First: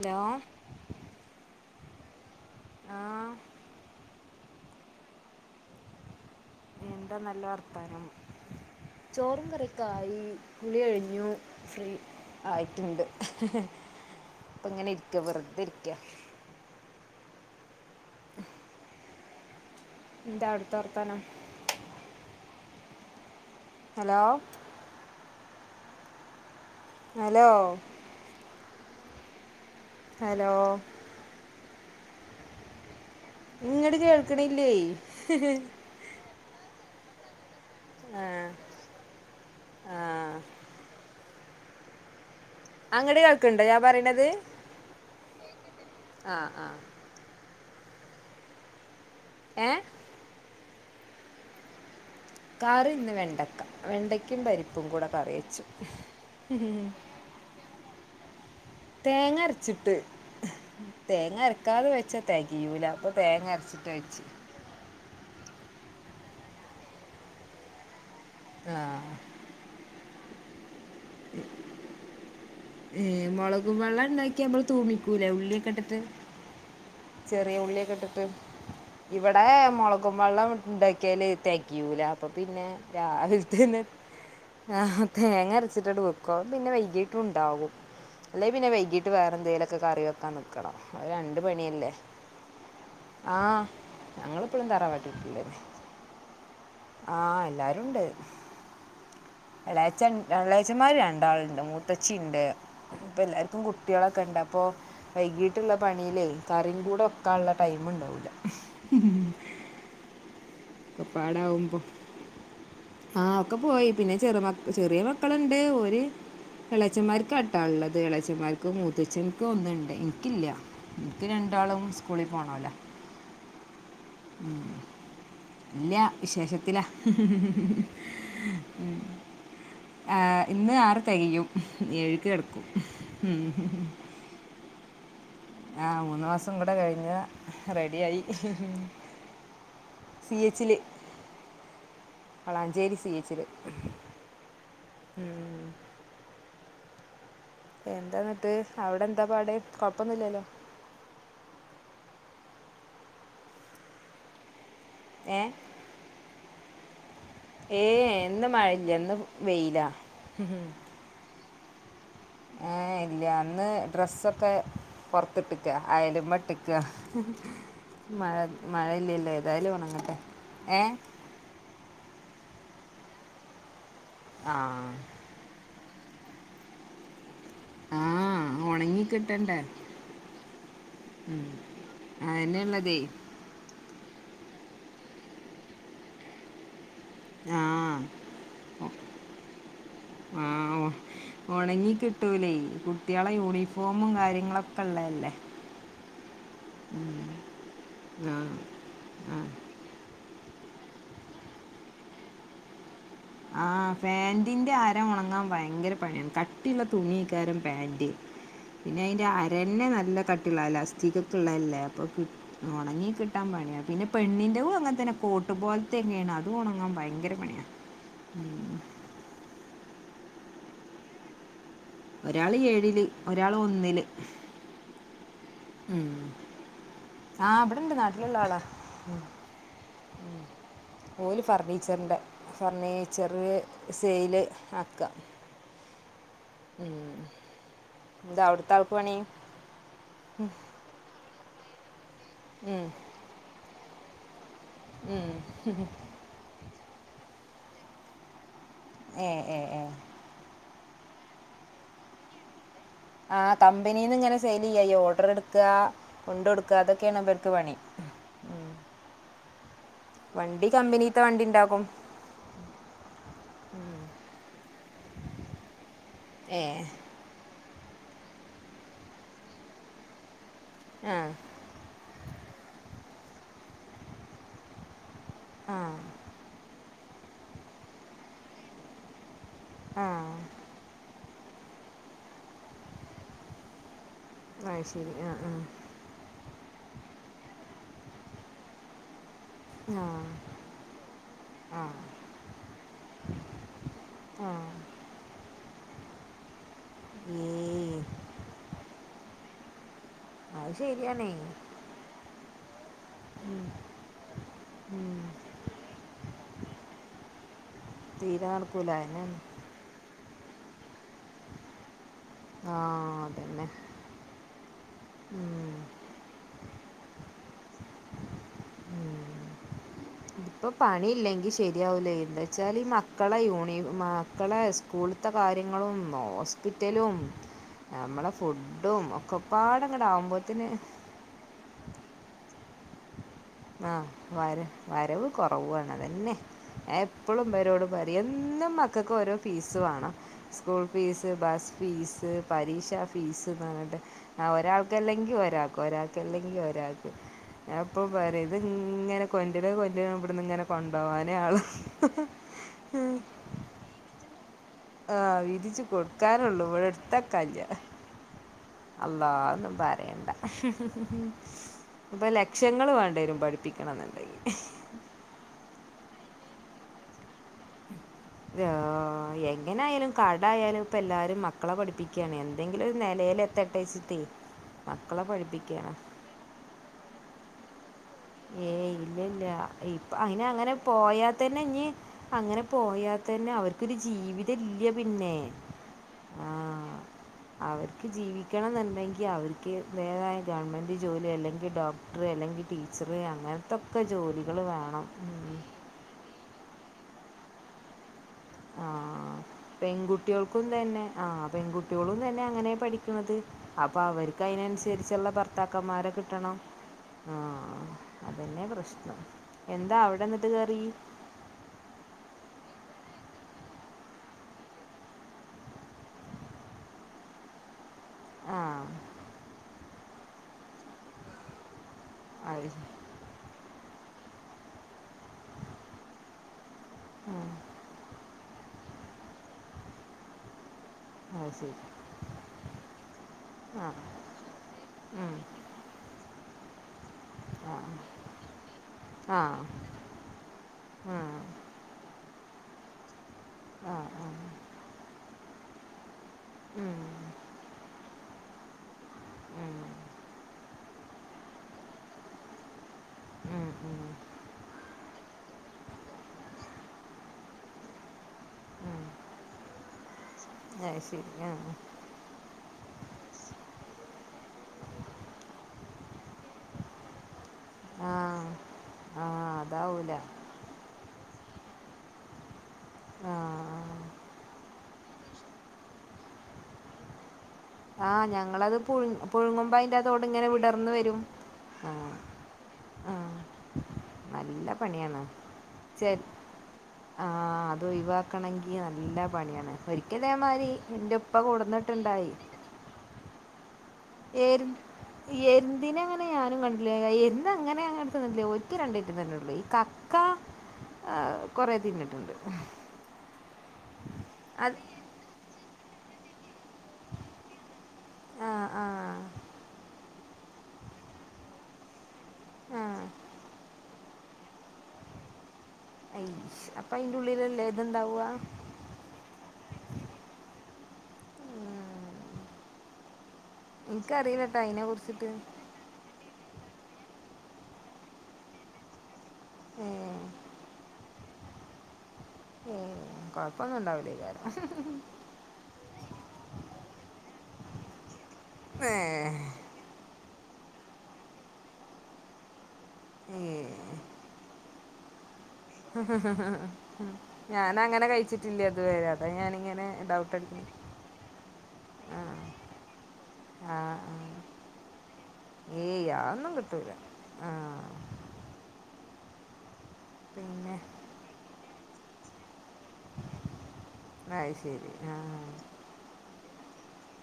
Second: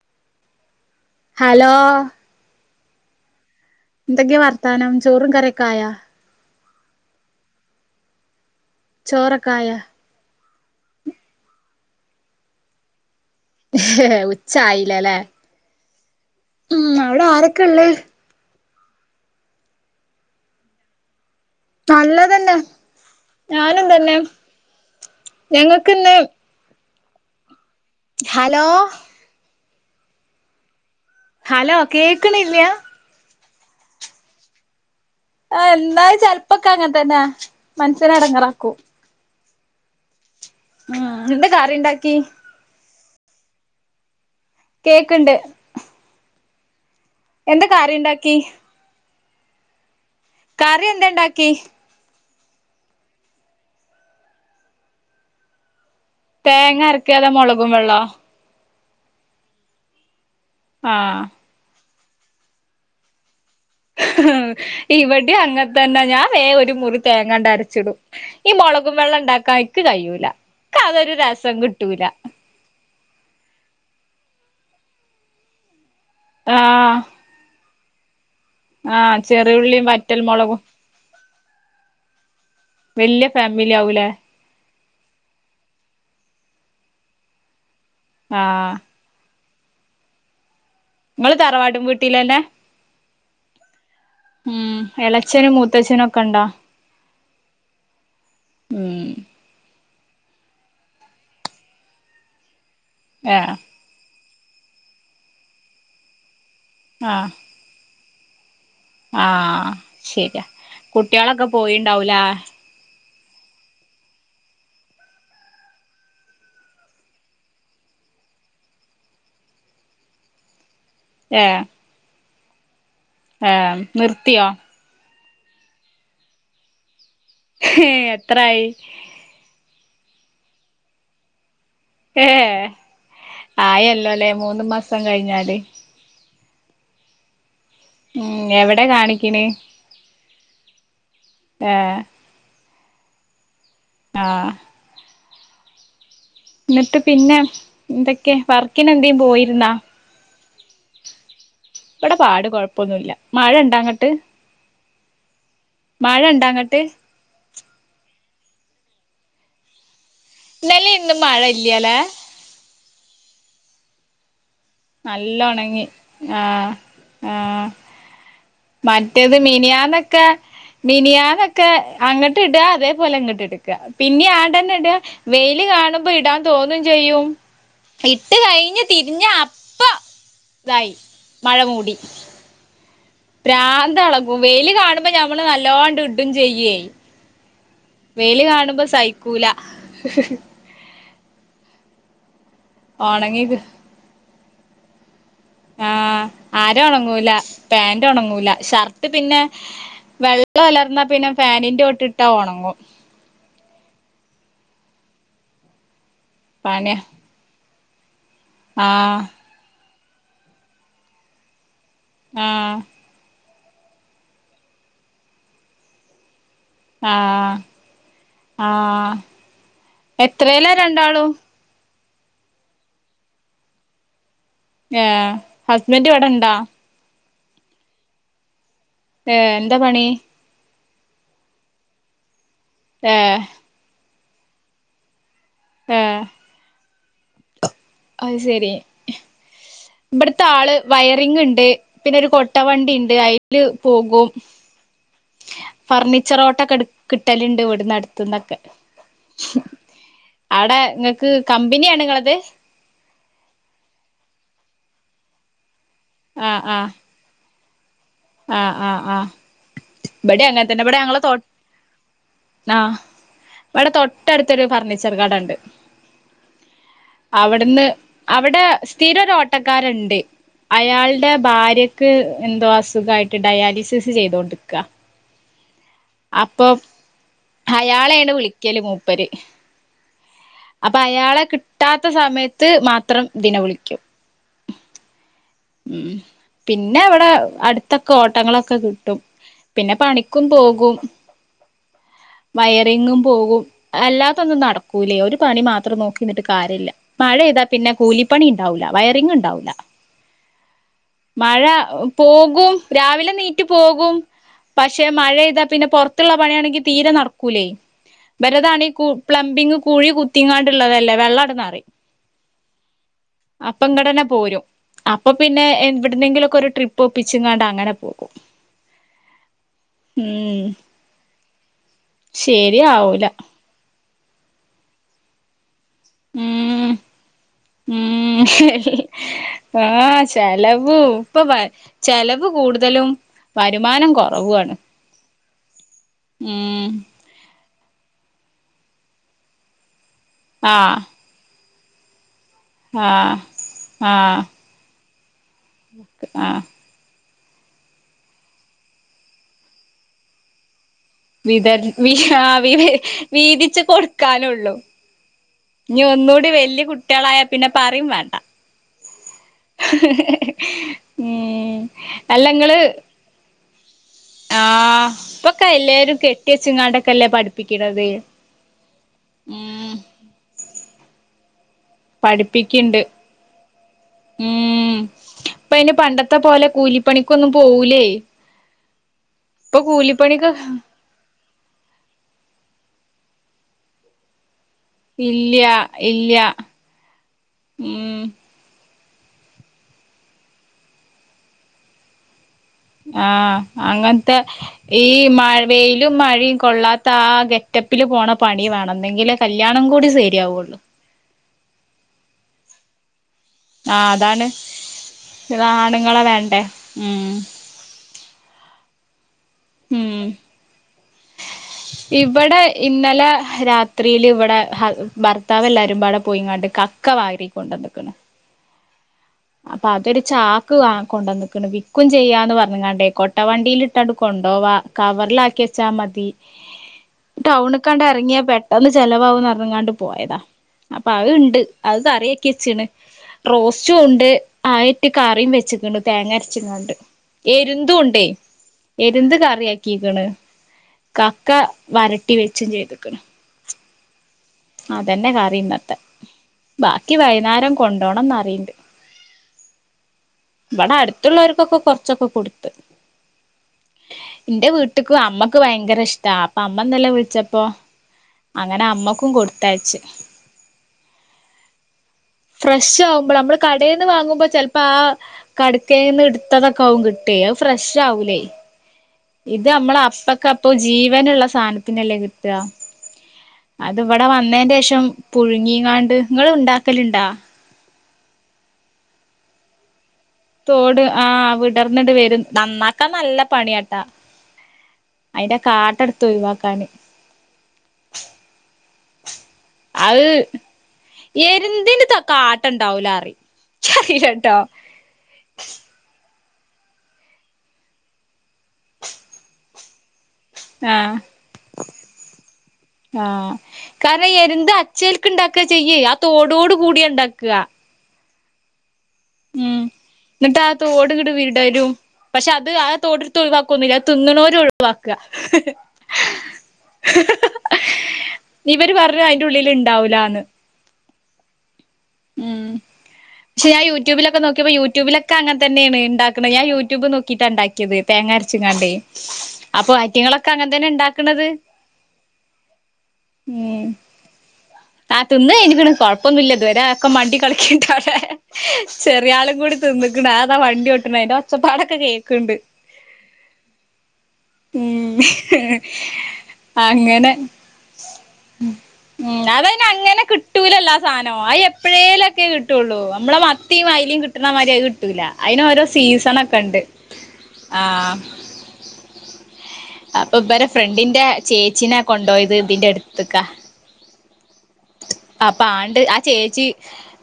Hello hello ആഹ് എന്തൊക്കെ വർത്താനം ചോറും കറിയൊക്കായ എന്താ നല്ല വർത്തനം ചോറും ചോറൊക്കെ ആയാ കറിഒക്കായി കുളി കഴിഞ്ഞു ഫ്രീ ആയിട്ടുണ്ട് ഇപ്പ ഇങ്ങനെ ഉച്ചായില്ലല്ലേ ഇരിക്ക വെറുതെ ഇരിക്ക ഉം അവിടെ ആരൊക്കെ ഉള്ളേ എന്താ അടുത്ത വർത്തനം നല്ലതന്നെ ഞാനും തന്നെ ഹലോ ഞങ്ങൾക്കിന്ന് ഹലോ ഹലോ ഹലോ ഹലോ കേൾക്കണില്ല ങ്ങട് കേൾക്കണില്ലേ ആഹ് എന്താൽ ചെലപ്പോക്കെ അങ്ങനെ തന്നെ മനസ്സിനെ ആഹ് അടങ്ങറാക്കും ആഹ് ഉം എന്താ കറി ഉണ്ടാക്കി അങ്ങടെ കേൾക്ക് ണ്ടോ ഞാൻ പറയണത് കേക്കണ്ട് ആഹ് ആഹ് എന്താ കറിണ്ടാക്കി ഏഹ് കറി എന്ത ഉണ്ടാക്കി കറിഇന്ന് വെണ്ടയ്ക്ക വെണ്ടയ്ക്കും പരിപ്പും കൂടെ കറിവെച്ചു തേങ്ങ അരക്കാതെ മുളകും വെള്ളാ തേങ്ങ അരച്ചിട്ട് ആഹ് തേങ്ങര ക്കാതെ വെച്ചാ തെകിയൂല അപ്പോ തേങ്ങ അരചി ഇവിടെ അങ്ങത്തന്നെ ഞാൻ വേ ഒരു മുറി തേങ്ങാണ്ട അരച്ചിടും ഈ മൊളകും ആഹ് വെള്ളം ഇണ്ടാക്കാ ഇക്ക് കഴിയൂല ക്കതൊരു രസം കിട്ടൂല ഏ മുളകും വെള്ളം ഉണ്ടാക്കി നമ്മൾ തൂമിക്കൂലേ ഉള്ളിഒക്കെ ഇട്ടിട്ട് ആഹ് ചെറിയ ഉള്ളിയൊക്കെ ഇട്ടിട്ട് ആഹ് ഇവിടെ ചെറിയുള്ളിയും വറ്റൽ മൊളകുമ്പള്ളം മുളകും ഇണ്ട കിയാൽ തെക്യൂല അപ്പൊ പിന്നെ വല്യ ഫാമിലി രാവിലത്തന്നെ ആവൂലേ ആഹ് തേങ്ങ അരച്ചിട്ടണ്ട് വെക്കും അപ്പൊ പിന്നെ വൈകീട്ടും ഉണ്ടാവും അല്ലെ പിന്നെ ആഹ് വൈകിട്ട് ട്ട് വേറെന്തേലൊക്കെ കറി വക്കൻ നിക്കണം അത് ങ്ങൾ രണ്ട് തറവാടും പണിയല്ലേ വീട്ടിലന്നെ ആഹ് ഞങ്ങളിപ്പോഴും തറവാട് വീട്ടിലെന്നെ മുത്തച്ഛനൊക്കെ ഉണ്ടാ ആഹ് എല്ലാരുണ്ട് ഉം എളേച്ഛൻ എളേച്ഛൻമാർ രണ്ടാളുണ്ട് മൂതച്ചിണ്ട് ഇപ്പം ഏഹ് എല്ലാർക്കും കു കുട്ടികളൊക്കെണ്ട് അപ്പോ വൈകീട്ടുള്ള പണിയില് കറിൻ കൂടെ ആഹ് വെക്കാ ഉള്ള ടൈമ് ഉണ്ടാവൂല്ല ആഹ് ശരിയാ കുട്ടികളൊക്കെ പോയിണ്ടാവ് ലെ ആഹ് ഒക്കെ പോയി പിന്നെ ചെറ മ ചെറിയ മക്കളുണ്ട് ഓര് എളച്ചന്മാർക്ക്ട്ടാ ള്ളത് ഇളച്ചന്മാർക്ക് മൂത്തച്ചന്കും ഒന്നുണ്ട് ഇനിക്കില്ല ഇന്ക്ക് രണ്ടാളും സ്കൂളിൽ പോകണോലാ ആഹ് ഇല്ല വിശേഷത്തില ഏഹ് എത്രായി ആഹ് ഇന്ന് ആറ് തികയും ഏ ഏഹ് ആയല്ലോ ല്ലെ മൂന്ന് മാസം കയ്ഞ്ഞാല് ആ മൂന്ന് മാസം കൂടെ കഴിഞ്ഞ റെഡിയായി ഉം എവിടെ കാണിക്കണ് സി എച്ചില് ഏഹ് വളാഞ്ചേരി സി എച്ചില് ആഹ് ഉം ന്ന്ട്ട് പിന്നെ എന്തൊക്കെ വർക്കിനെന്തേം പോയിര്ന്നോ പ്പന്നില്ലല്ലോ ഇവടെ പാട് കൊഴപ്പൊന്നുല്ല മഴ ണ്ടങ്ങട്ട് ഏഹ് മഴണ്ടങ്ങട്ട് ഏഹ് ഇന്ന് മഴല്ല ഇന്ന് വെയ്ല ഇന്നലീം ഇന്നും മഴ ഇല്യലേ ഏഹ് ഇല്ല ഇന്ന് ഡ്രസ്സൊക്കെ നല്ല പൊർത്ത്ട്ട്ക്ക ഒണങ്ങി ആഹ് അയലുമ്മട്ട്ക്ക ആഹ് മഴ മഴയില്ലല്ലോ മറ്റേത് ഏതായാലും ഉണങ്ങട്ടെ മിനിയാന്നൊക്കെ ഏ മിനിയാന്ന് ക്കെ അങ്ങട്ട് ഇടാ അതേപോലെ ഇങ്ങട്ട് ഇട്ക്ക പിന്നീം ആ ആണ്ടെന്നെ ഇടാ വെയില് കാണുമ്പോ ഇടാൻ തോന്നും ചെയ്യും ആ ഇട്ട് കഴിഞ്ഞ് ഉണങ്ങി തിരിഞ്ഞ കിട്ടണ്ടേ അപ്പ ഇതായി മഴ മൂടി അതെന്നെള്ള തെ പ്രാന്തെളകും വെയില് കാണുമ്പോ ഞമ്മള് നല്ലോ അണ്ട് ഇടും ചെയ്യെ ആഹ് വെയ്ല് കാണുമ്പോ സഹിക്കൂല ഒണങ്ങി കിട്ടൂലേ കുട്ട്യാളെ ഒണങ്ങി യൂണിഫോമും കാര്യങ്ങളൊക്കെ ള്ളല്ലേ ആഹ് അര ഒണങ്ങൂല ആ പാന്റൊണങ്ങൂല ഷർട്ട് ആ പിന്നെ വെള്ളം ഒലർന്നാ പിന്നെ ഫാനിന്റോട്ട്ട്ടാ ഒണങ്ങും ആഹ് ഫാൻന്റിന്റെ അര ഒണങ്ങാൻ ഭയങ്കര പണിയാണ് കട്ടിള്ള പണിയാ തുണി ക്കാരം പാന്റ് പിന്നെ ആഹ് അയ്ന്റെ അരെന്നെ നല്ല കട്ടിള്ള അലാസ്റ്റിക്കൊക്കെള്ളല്ലേ അപ്പോ പി ആഹ് ഒണങ്ങി കിട്ടാൻ പണിയാണ് പിന്നെ പെണ്ണിന്റതും അങ്ങൻത്തെന്നെ കോട്ട് പോൽത്തെന്നേണ് അതും ഒണങ് ഓൻ ഭയങ്കര ആഹ് പണിയാ ആഹ് എത്രേല രണ്ടാളും ഒരാള് ഏഴില് ഒരാള് ഒന്നില് ഏഹ് ഹസ്ബൻഡ് ഇവിടെണ്ടാ ആഹ് ഇവിടെണ്ട് നാട്ടില്ള്ളാളാ ഏ എന്താ പണി ഓല് ഫർണീച്ചർന്റെ ഏഹ് ഫർണീച്ചറ് സെയില് ആക്കാ ഏഹ് ഉം അത് എന്താ ശരി അവ്ട്ത്താൾക്ക് പണി വയറിങ്ണ്ട് പിന്നെ ഒരു ഉം, കൊട്ടവണ്ടിണ്ട് അയ്ല് പോകും ഉം ഫർണിച്ചറോട്ടൊക്കെ കിട്ടല്ണ്ട് ഇവിട്ന്ന് അട്ത്ത്ന്നൊക്കെ ഏ എ എ അവടെ ഇങ്ങക്ക് കമ്പനിയാണ് ഇങ്ങളത് ആ കമ്പനിന്ന്ങ്ങനെ സെയിലെയ്യായ്യാ ഓഡറ്ട്ക്ക ആഹ് കൊണ്ടൊട്ക്ക ആഹ് അതൊക്കെണ് ഇവര്ക്ക് പണി ആഹ് ആഹ് ആഹ് ഇവിടെ വണ്ടി അങ്ങൻതന്നെ ഇവിടെ ഞങ്ങളെ കമ്പനിയിലത്തെ തൊ വണ്ടി ഉണ്ടാക്കും ആഹ് ഇവടെ തൊട്ടടുത്തൊരു ഫർണിച്ചർ കടണ്ട് ഏഹ് അവിട്ന്ന് അവിടെ സ്ഥിരരോട്ടക്കാരുണ്ട് ആ അയാൾടെ ഭാര്യ ക്ക് എന്തോ അസുഖായിട്ട് ഡയാലിസിസ് ചെയ്തോണ്ടിക്ക ആഹ് അപ്പൊ അയാളേണ് വിളിക്കല് മൂപ്പര് ആഹ് അപ്പൊ അയാളെ കിട്ടാത്ത സമയത്ത് മാത്രം ഇതിനെ വിളിക്കും അയ്ശരി ആഹ് ആഹ് ഉം പിന്നെ ഇവിടെ അടുത്തൊക്കെ ഓട്ടങ്ങളൊക്കെ കിട്ടും പിന്നെ പണിക്കും പോകും ആഹ് വയറിങ്ങും പോകും ആ അല്ലാത്തൊന്നും നടക്കൂലേ ഒരു പണി മാത്രം നോക്കിന്നിട്ട് കാര്യല്ല ഏ മഴെയ്താ പിന്നെ കൂലിപ്പണി ഉണ്ടാവൂല വയറിംഗ ഉണ്ടാവൂല അത് ശെരിയാണ് മഴ പോകും രാവിലെ നീറ്റ് പോകും പക്ഷെ ഉം, മഴെയ്താപിന്നെ പൊറത്തുള്ള പണിയാണെങ്കി പിന്നെ തീരെ നടക്കൂലേ തീരെ ഇവരതതാണെ നടക്കൂല കു അതന്നെ പ്ലംബിങ് കുഴി കുത്തിങ്ങാണ്ടള്ളതല്ലേ വെള്ളണ്ട്ന്നറി ആ അതന്നെ അപ്പൊ ഇങ്ങടന്നെ പോരും അപ്പൊ പിന്നെ ഉം എവിടെന്നെങ്കിലുക്കെ ഒരു ട്രിപ്പ് ഒപ്പിച്ചിങ്ങാണ്ട് അങ്ങനെ പോകും ഉം ഉം ഇപ്പോ പണി ഇല്ലെങ്കി ശരിയാവുലേ എന്താച്ചാൽ ഈ ശരിയാവൂല മക്കളെ യൂണി മക്കളെ സ്കൂൾത കാര്യങ്ങളും ഉം ഹോസ്പിറ്റലും നമ്മളെ ഉം ഫുഡും ഒക്കെ ആഹ് പാടങ്ങടാവുമ്പോത്തന് ചെലവ് ഇപ്പൊ ചെലവ് കൂടുതലും ആഹ് വരുമാനം കൊറവു വര ആണ് വരവ് കുറവാണ് അതെന്നെ ഉം എപ്പളുംമ്പരോട് പറയും എന്നും മക്കൾക്ക് ഓരോ ഫീസ് വേണം സ്കൂൾ ആഹ് ഫീസ് ബസ്ഫീസ് ആഹ് പരീക്ഷാഫീസ്ന്ന്റഞ്ഞിട്ട് ആഹ് ആ ഒരാൾക്കല്ലെങ്കി ഒരാക്ക് ഒരാക്കല്ലെങ്കി ആഹ് ഒരാക്ക് ഞാപ്പം പറയു ഇത് ഇങ്ങനെ കൊൻ്റര കൊൻ്റര ഇവിടന്നിങ്ങനെ കൊണോവാനേ ആള് വിതർ വി വീ വിവീതിച്ചു കൊടുക്കാനുള്ളു ആഹ് വിതീച്ചു കൊടുക്കാനുള്ളൂ ഇവിടെ എടുത്തക്കാനില്ല അറിയും വേണ്ട അള്ളാ ഒന്നുപറയണ്ട ഉം ഇപ്പൊ അല്ലങ്ങള് ലക്ഷങ്ങള് വേ ണ്ടേരും പഠിപ്പിക്കണണ്ടേൽ ആഹ് ഇപ്പൊക്കെല്ലാരും കെട്ടിയച്ചുങ്ങാണ്ടക്കെല്ലേ പഠിപ്പിക്കണത് ആഹ് ഉം എങ്ങനായാലും കടായാലും ഇപ്പല്ലാരും മക്കളെ പഠിപ്പി ക്കാണ് എന്തെങ്കിലൊരു പഠിപ്പിക്കണ്ട് നെലേലെത്തട്ടെച്ചിറ്റ് മക്കളെ പഠിപ്പിക്കാണ് ത്തെ പോലെ കൂലിപ്പണിക്കൊന്നും പോകൂലേ ഏയ് ഇല്ലയില്ല ഇപ്പൊ അയിനങ്ങനെ പോയാ തന്നെ ഇനി അങ്ങനെ പോയാതന്നെ അവര്ക്കൊരു ജീവിതല്ല്യ പിന്നെ ഇല്ല്യ ഇല്ല്യ ആഹ് അവർക്ക് ഉം ജീവി ക്കണന്നണ്ടെങ്കി അവരിക്ക് വേറെ ഗവൺമെൻറ് ജോലി അല്ലെങ്കിൽ ഡോക്ടർ അല്ലെങ്കിൽ ടീ ആഹ് അങ്ങൻത്തെ ഈ വേണം മഴ വെയിലും മഴയും കൊള്ളാത്ത ആഹ് ഗെറ്റപ്പില് പോണപണി ആ വേണം എന്നെങ്കിലെ കല്യാണം കൂടി സെരിയാവുള്ളൂ ആഹ് പെൺകുട്ട്യോളും തന്നെ അങ്ങനെ പഠിക്കണത് അപ്പൊ ആഹ് അവർക്ക് അതാണ് അയിനനുസരിച്ചുള്ള ഭർത്താക്കന്മാരെ ആണുങ്ങളെ കിട്ടണം വേണ്ടേ ഉം ആഹ് അതെന്നെ പ്രശ്നം എന്താ ഉം അവിടെന്നിട്ട് കറി ഇവിടെ ഇന്നലെ രാത്രിയില് ഇവിടെ ഹസ് ഭർത്താവല്ലൊരുപാടെ പോയിങ്ങാണ്ട് ക ക്ക വാരി കൊണ്ടന്നിക്കണ് ആഹ് അപ്പൊതൊരു ചാക്ക് വാ കൊണ്ടന്നക്കണ് വിക്കു ചെയ്യാന്ന് അത് ശ- പറഞ്ഞുകാണ്ടേ കൊട്ട വണ്ടിലിട്ട കൊണ്ടോവാ കവറിലാക്കി വെച്ചാമതി ടൗണകാണ്ട് എറങ്ങിയാ പെട്ടന്ന് ചെലവാവുന്നറഞ്ഞ്ങ്ങാണ്ട് പോയതാ അപ്പൊ അത് അഹ്ണ്ട് ശരി അഹ് കറിയക്കിവെച്ചണ് ആ റോസ്റ്റുണ്ട് ആയിട്ട് ഉം, കറിയും വെച്ചിക്കണ്ട് തേങ്ങരച്ചിങ്ങാണ്ട് ആ എരുന്തുണ്ടേ എരുന്ത് ആ കറിയക്കിക്കണ് ആ കക്ക വരട്ടി വെച്ചുചെയ്തുക്കണ് ആഹ് ആഹ് അതന്നെ കറിയിന്നത്തെ ഉം, ബാക്കി വൈന്നേരം കൊണ്ടോണന്നറിയണ്ട് ആഹ് ഇവിടെ അടുത്തുള്ളോൽക്കൊക്കെ കൊറച്ചൊക്കെ കൊടുത്ത് ഉം, ഉം, ന്റെ വീട്ട ട്ട്ക്ക് അമ്മക്ക് ഭയങ്കര ഇഷ്ടാ അപ്പൊ അമ്മന്ന ലെ വിൾച്ചപ്പോ അങ്ങനെ അമ്മക്കും കൊടുത്തയച്ച് അഹ് ശരി ആഹ് ഫ്രഷ് ആകുമ്പോള് മ്മള് കടേന്ന് വാങ്ങുമ്പോൾ ചെലപ്പോ ആ കടക്കേന്ന് ഇടുത്തതൊക്കെകാവു കിട്ടു ട്ടേ അഹ് ആ ഫ്രഷ്ആവൂലേ ആ ഇത് അമ്മള് അതാവൂല അപ്പക്ക അപ്പ ജീവനുള്ള സാനത്തിനല്ലേ കിട്ടുവാ അത് ആ ഇവിടെ വന്നന്റെഷം പുഴുങ്ങിങ്ങാണ്ട് നിങ്ങള് ഉണ്ടാക്കലുണ്ടാ ആഹ് ഞങ്ങളത് പുഴ പുഴുങ്ങുമ്പോയിൻ്റാ തോടിങ്ങനെ തോട് ആഹ് വിടർന്നിട് വെരും നന്നാക്കാൻ ആഹ് നല്ല പണിയാ നല്ല പണിയാണ് അയിന്റെ ചെ കാട്ടെടുത്ത് ഒയിവാക്കാന് ആഹ് അത് ഒയിവാക്കണെങ്കി നല്ല പണിയാണ് അത് ഒരിക്കലതേമായിരി എൻ്റെ ഉപ്പ കെട്ന്നിട്ടുണ്ടായി ട്ടുണ്ടാവൂല റിം എര്ന്ത് എര്ന്തിന അങ്ങനെ ഞാനും കണ്ടില്ലേ എന്തങ്ങനെ അങ്ങനെടുത്ത് തന്നില്ലേ ഒറ്റക്ക് രണ്ടക്കും തന്നുള്ളു ഈ ക ആഹ ആഹ കാരണം എരുന്ത് അത് ചക്ക് ഇണ്ടാക്കുക ചെയ്യേ ആ തോടോട് കൂടിയ ഉണ്ടാക്കുക ആഹ് ആഹ് എന്നിട്ട് ആ തോട കിട് വീടരും പക്ഷെ അത് ആ ആഹ് തോടിടുത്ത്ഴിവാ ന്നില്ല തിന്നണൂര് ഒഴിവാക്കുക അപ്പ അയിന്റെ ഉള്ളിലല്ലേ തുണ്ടാവ ഇവര് പറഞ്ഞു അതിന്റെ ഉള്ളിൽ ഉണ്ടാവില്ല എന്ന് ഉം ഉം പക്ഷെ ഞാൻ യൂട്യൂബിലൊക്കെ നോക്കിയപ്പോ അതിനെ കുറിച്ചിട്ട് യൂട്യൂബിലൊക്കെ അങ്ങനെ തന്നെയാണ് ഉണ്ടാക്കുന്നത് ഞാൻ യൂട്യൂബ് നോക്കിയിട്ടാ ഉണ്ടാക്കിയത് തേങ്ങ അരച്ചിങ്ങാണ്ടേ ഏ, അപ്പൊ ഐറ്റങ്ങളൊക്കെ അങ്ങൻതന്നെ ണ്ടാക്ക്ണത്? കൊഴപ്പൊന്നുണ്ടാകൂലൈകാരം ഹ് ഹ് ത് ന്ന്കെയിഞ്ക്ക്ണ്കുഴപ്പൊന്നല്ല ഇതുവരെ ഒക്കെ മണ്ടി കളിക്കണ്ടവടെ. ചെ- റ്യാളും കൂടി തിന്ന്ക്ക്ണ അത് താ വണ്ടി ഒട്ട്ണ് അതിന്റെ ഒച്ചപ്പടൊക്കെ കേൾക്കുന്നുണ്ട്. ഏഹ് ഹ്. ഹ് ഹ ഹ ഹ ഞാനങ്ങനെ കഴിച്ചിട്ടില്ലത് വരെ അതാ ഞാനിങ്ങനെ ഡൗട്ട് അട്ച്ചി സാധനോ അത് എപ്പോഴേലൊക്കെ കിട്ട് കിട്ടൊള്ളൂ നമ്മളെ ആ മത്തീം ആ. അയ്ലീം കിട്ട്ണ മാതിരി അത് കിട്ടൂല്ല അതിനോരോ ഏയ് അതൊന്നും സീസണൊക്കണ്ട്. കിട്ടൂല ആ ആഹ് അപ്പൊ ബരെ പിന്നെ ഫ്രണ്ടിന്റെ ചേച്ചിനെ കൊണ്ടു പോയത് ഇതിന്റെ അടുത്തേക്കാ. അത് ശരി. ആ അപ്പൊ ആട്ട്- ചേച്ചി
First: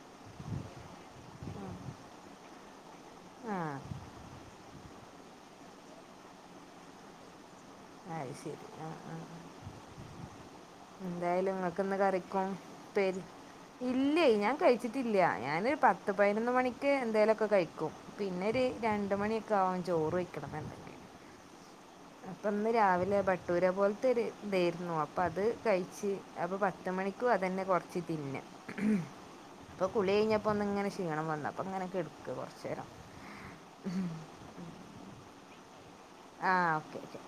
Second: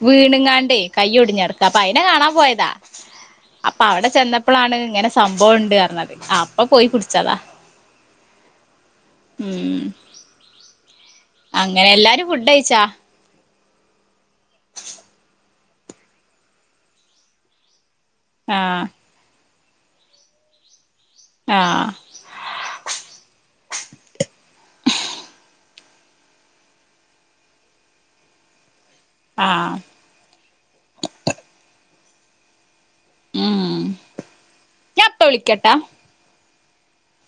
വീണുങ്ങാണ്ടെയ് കയ്യൊ ട്ഞ്ഞെടക്ക അപ്പൊ അയിനെ കാണാൻ പോയതാ. ആ അപ്പൊ അവടെ ചെന്നപ്പളാണ്ങ്ങനെ സംഭവണ്ട്ർഞ്ഞത് അപ്പൊ പോയി കുട്ച്ചതാ. അ് ശരി അ അ. ം എന്തായാലും ങ്ങക്ക്ന്ന് എല്ലാരും കറിക്കും ഫുഡ് കഴിച്ചാ പ്പേരി ഇല്ലെയ് ഞാ കഴിച്ചിട്ടില്ല ഞാന് പത്ത് പതിനൊന്ന് മണിക്ക് എന്തേലൊക്കെ കഴിക്കും. പിന്നെരു ആഹ് രണ്ട് മണിയൊക്കെ ആകും ചോറ് വയ്ക്കണന്ന്ണ്ട്. ആഹ്. അപ്പൊന്ന് രാവിലെ ബട്ടൂര പോലത്തെര്തേര്ന്നു അപ്പൊ അത് കഴിച്ച്. അപ്പൊ പത്ത് മണിക്കും അതന്നെ കൊർച്ച് തിന്ന്. ് ആഹ് കുളിയിഞ്ഞപ്പോന്ന്ങ്ങനെ ക്ഷീണം വന്നു അപ്പോങ്ങനെ കെട്ക്ക കുറച്ചേരം. ം ഞാപ്പ വിളിക്കട്ടാ. ആഹ് ഓക്കെ ഓക്കെ.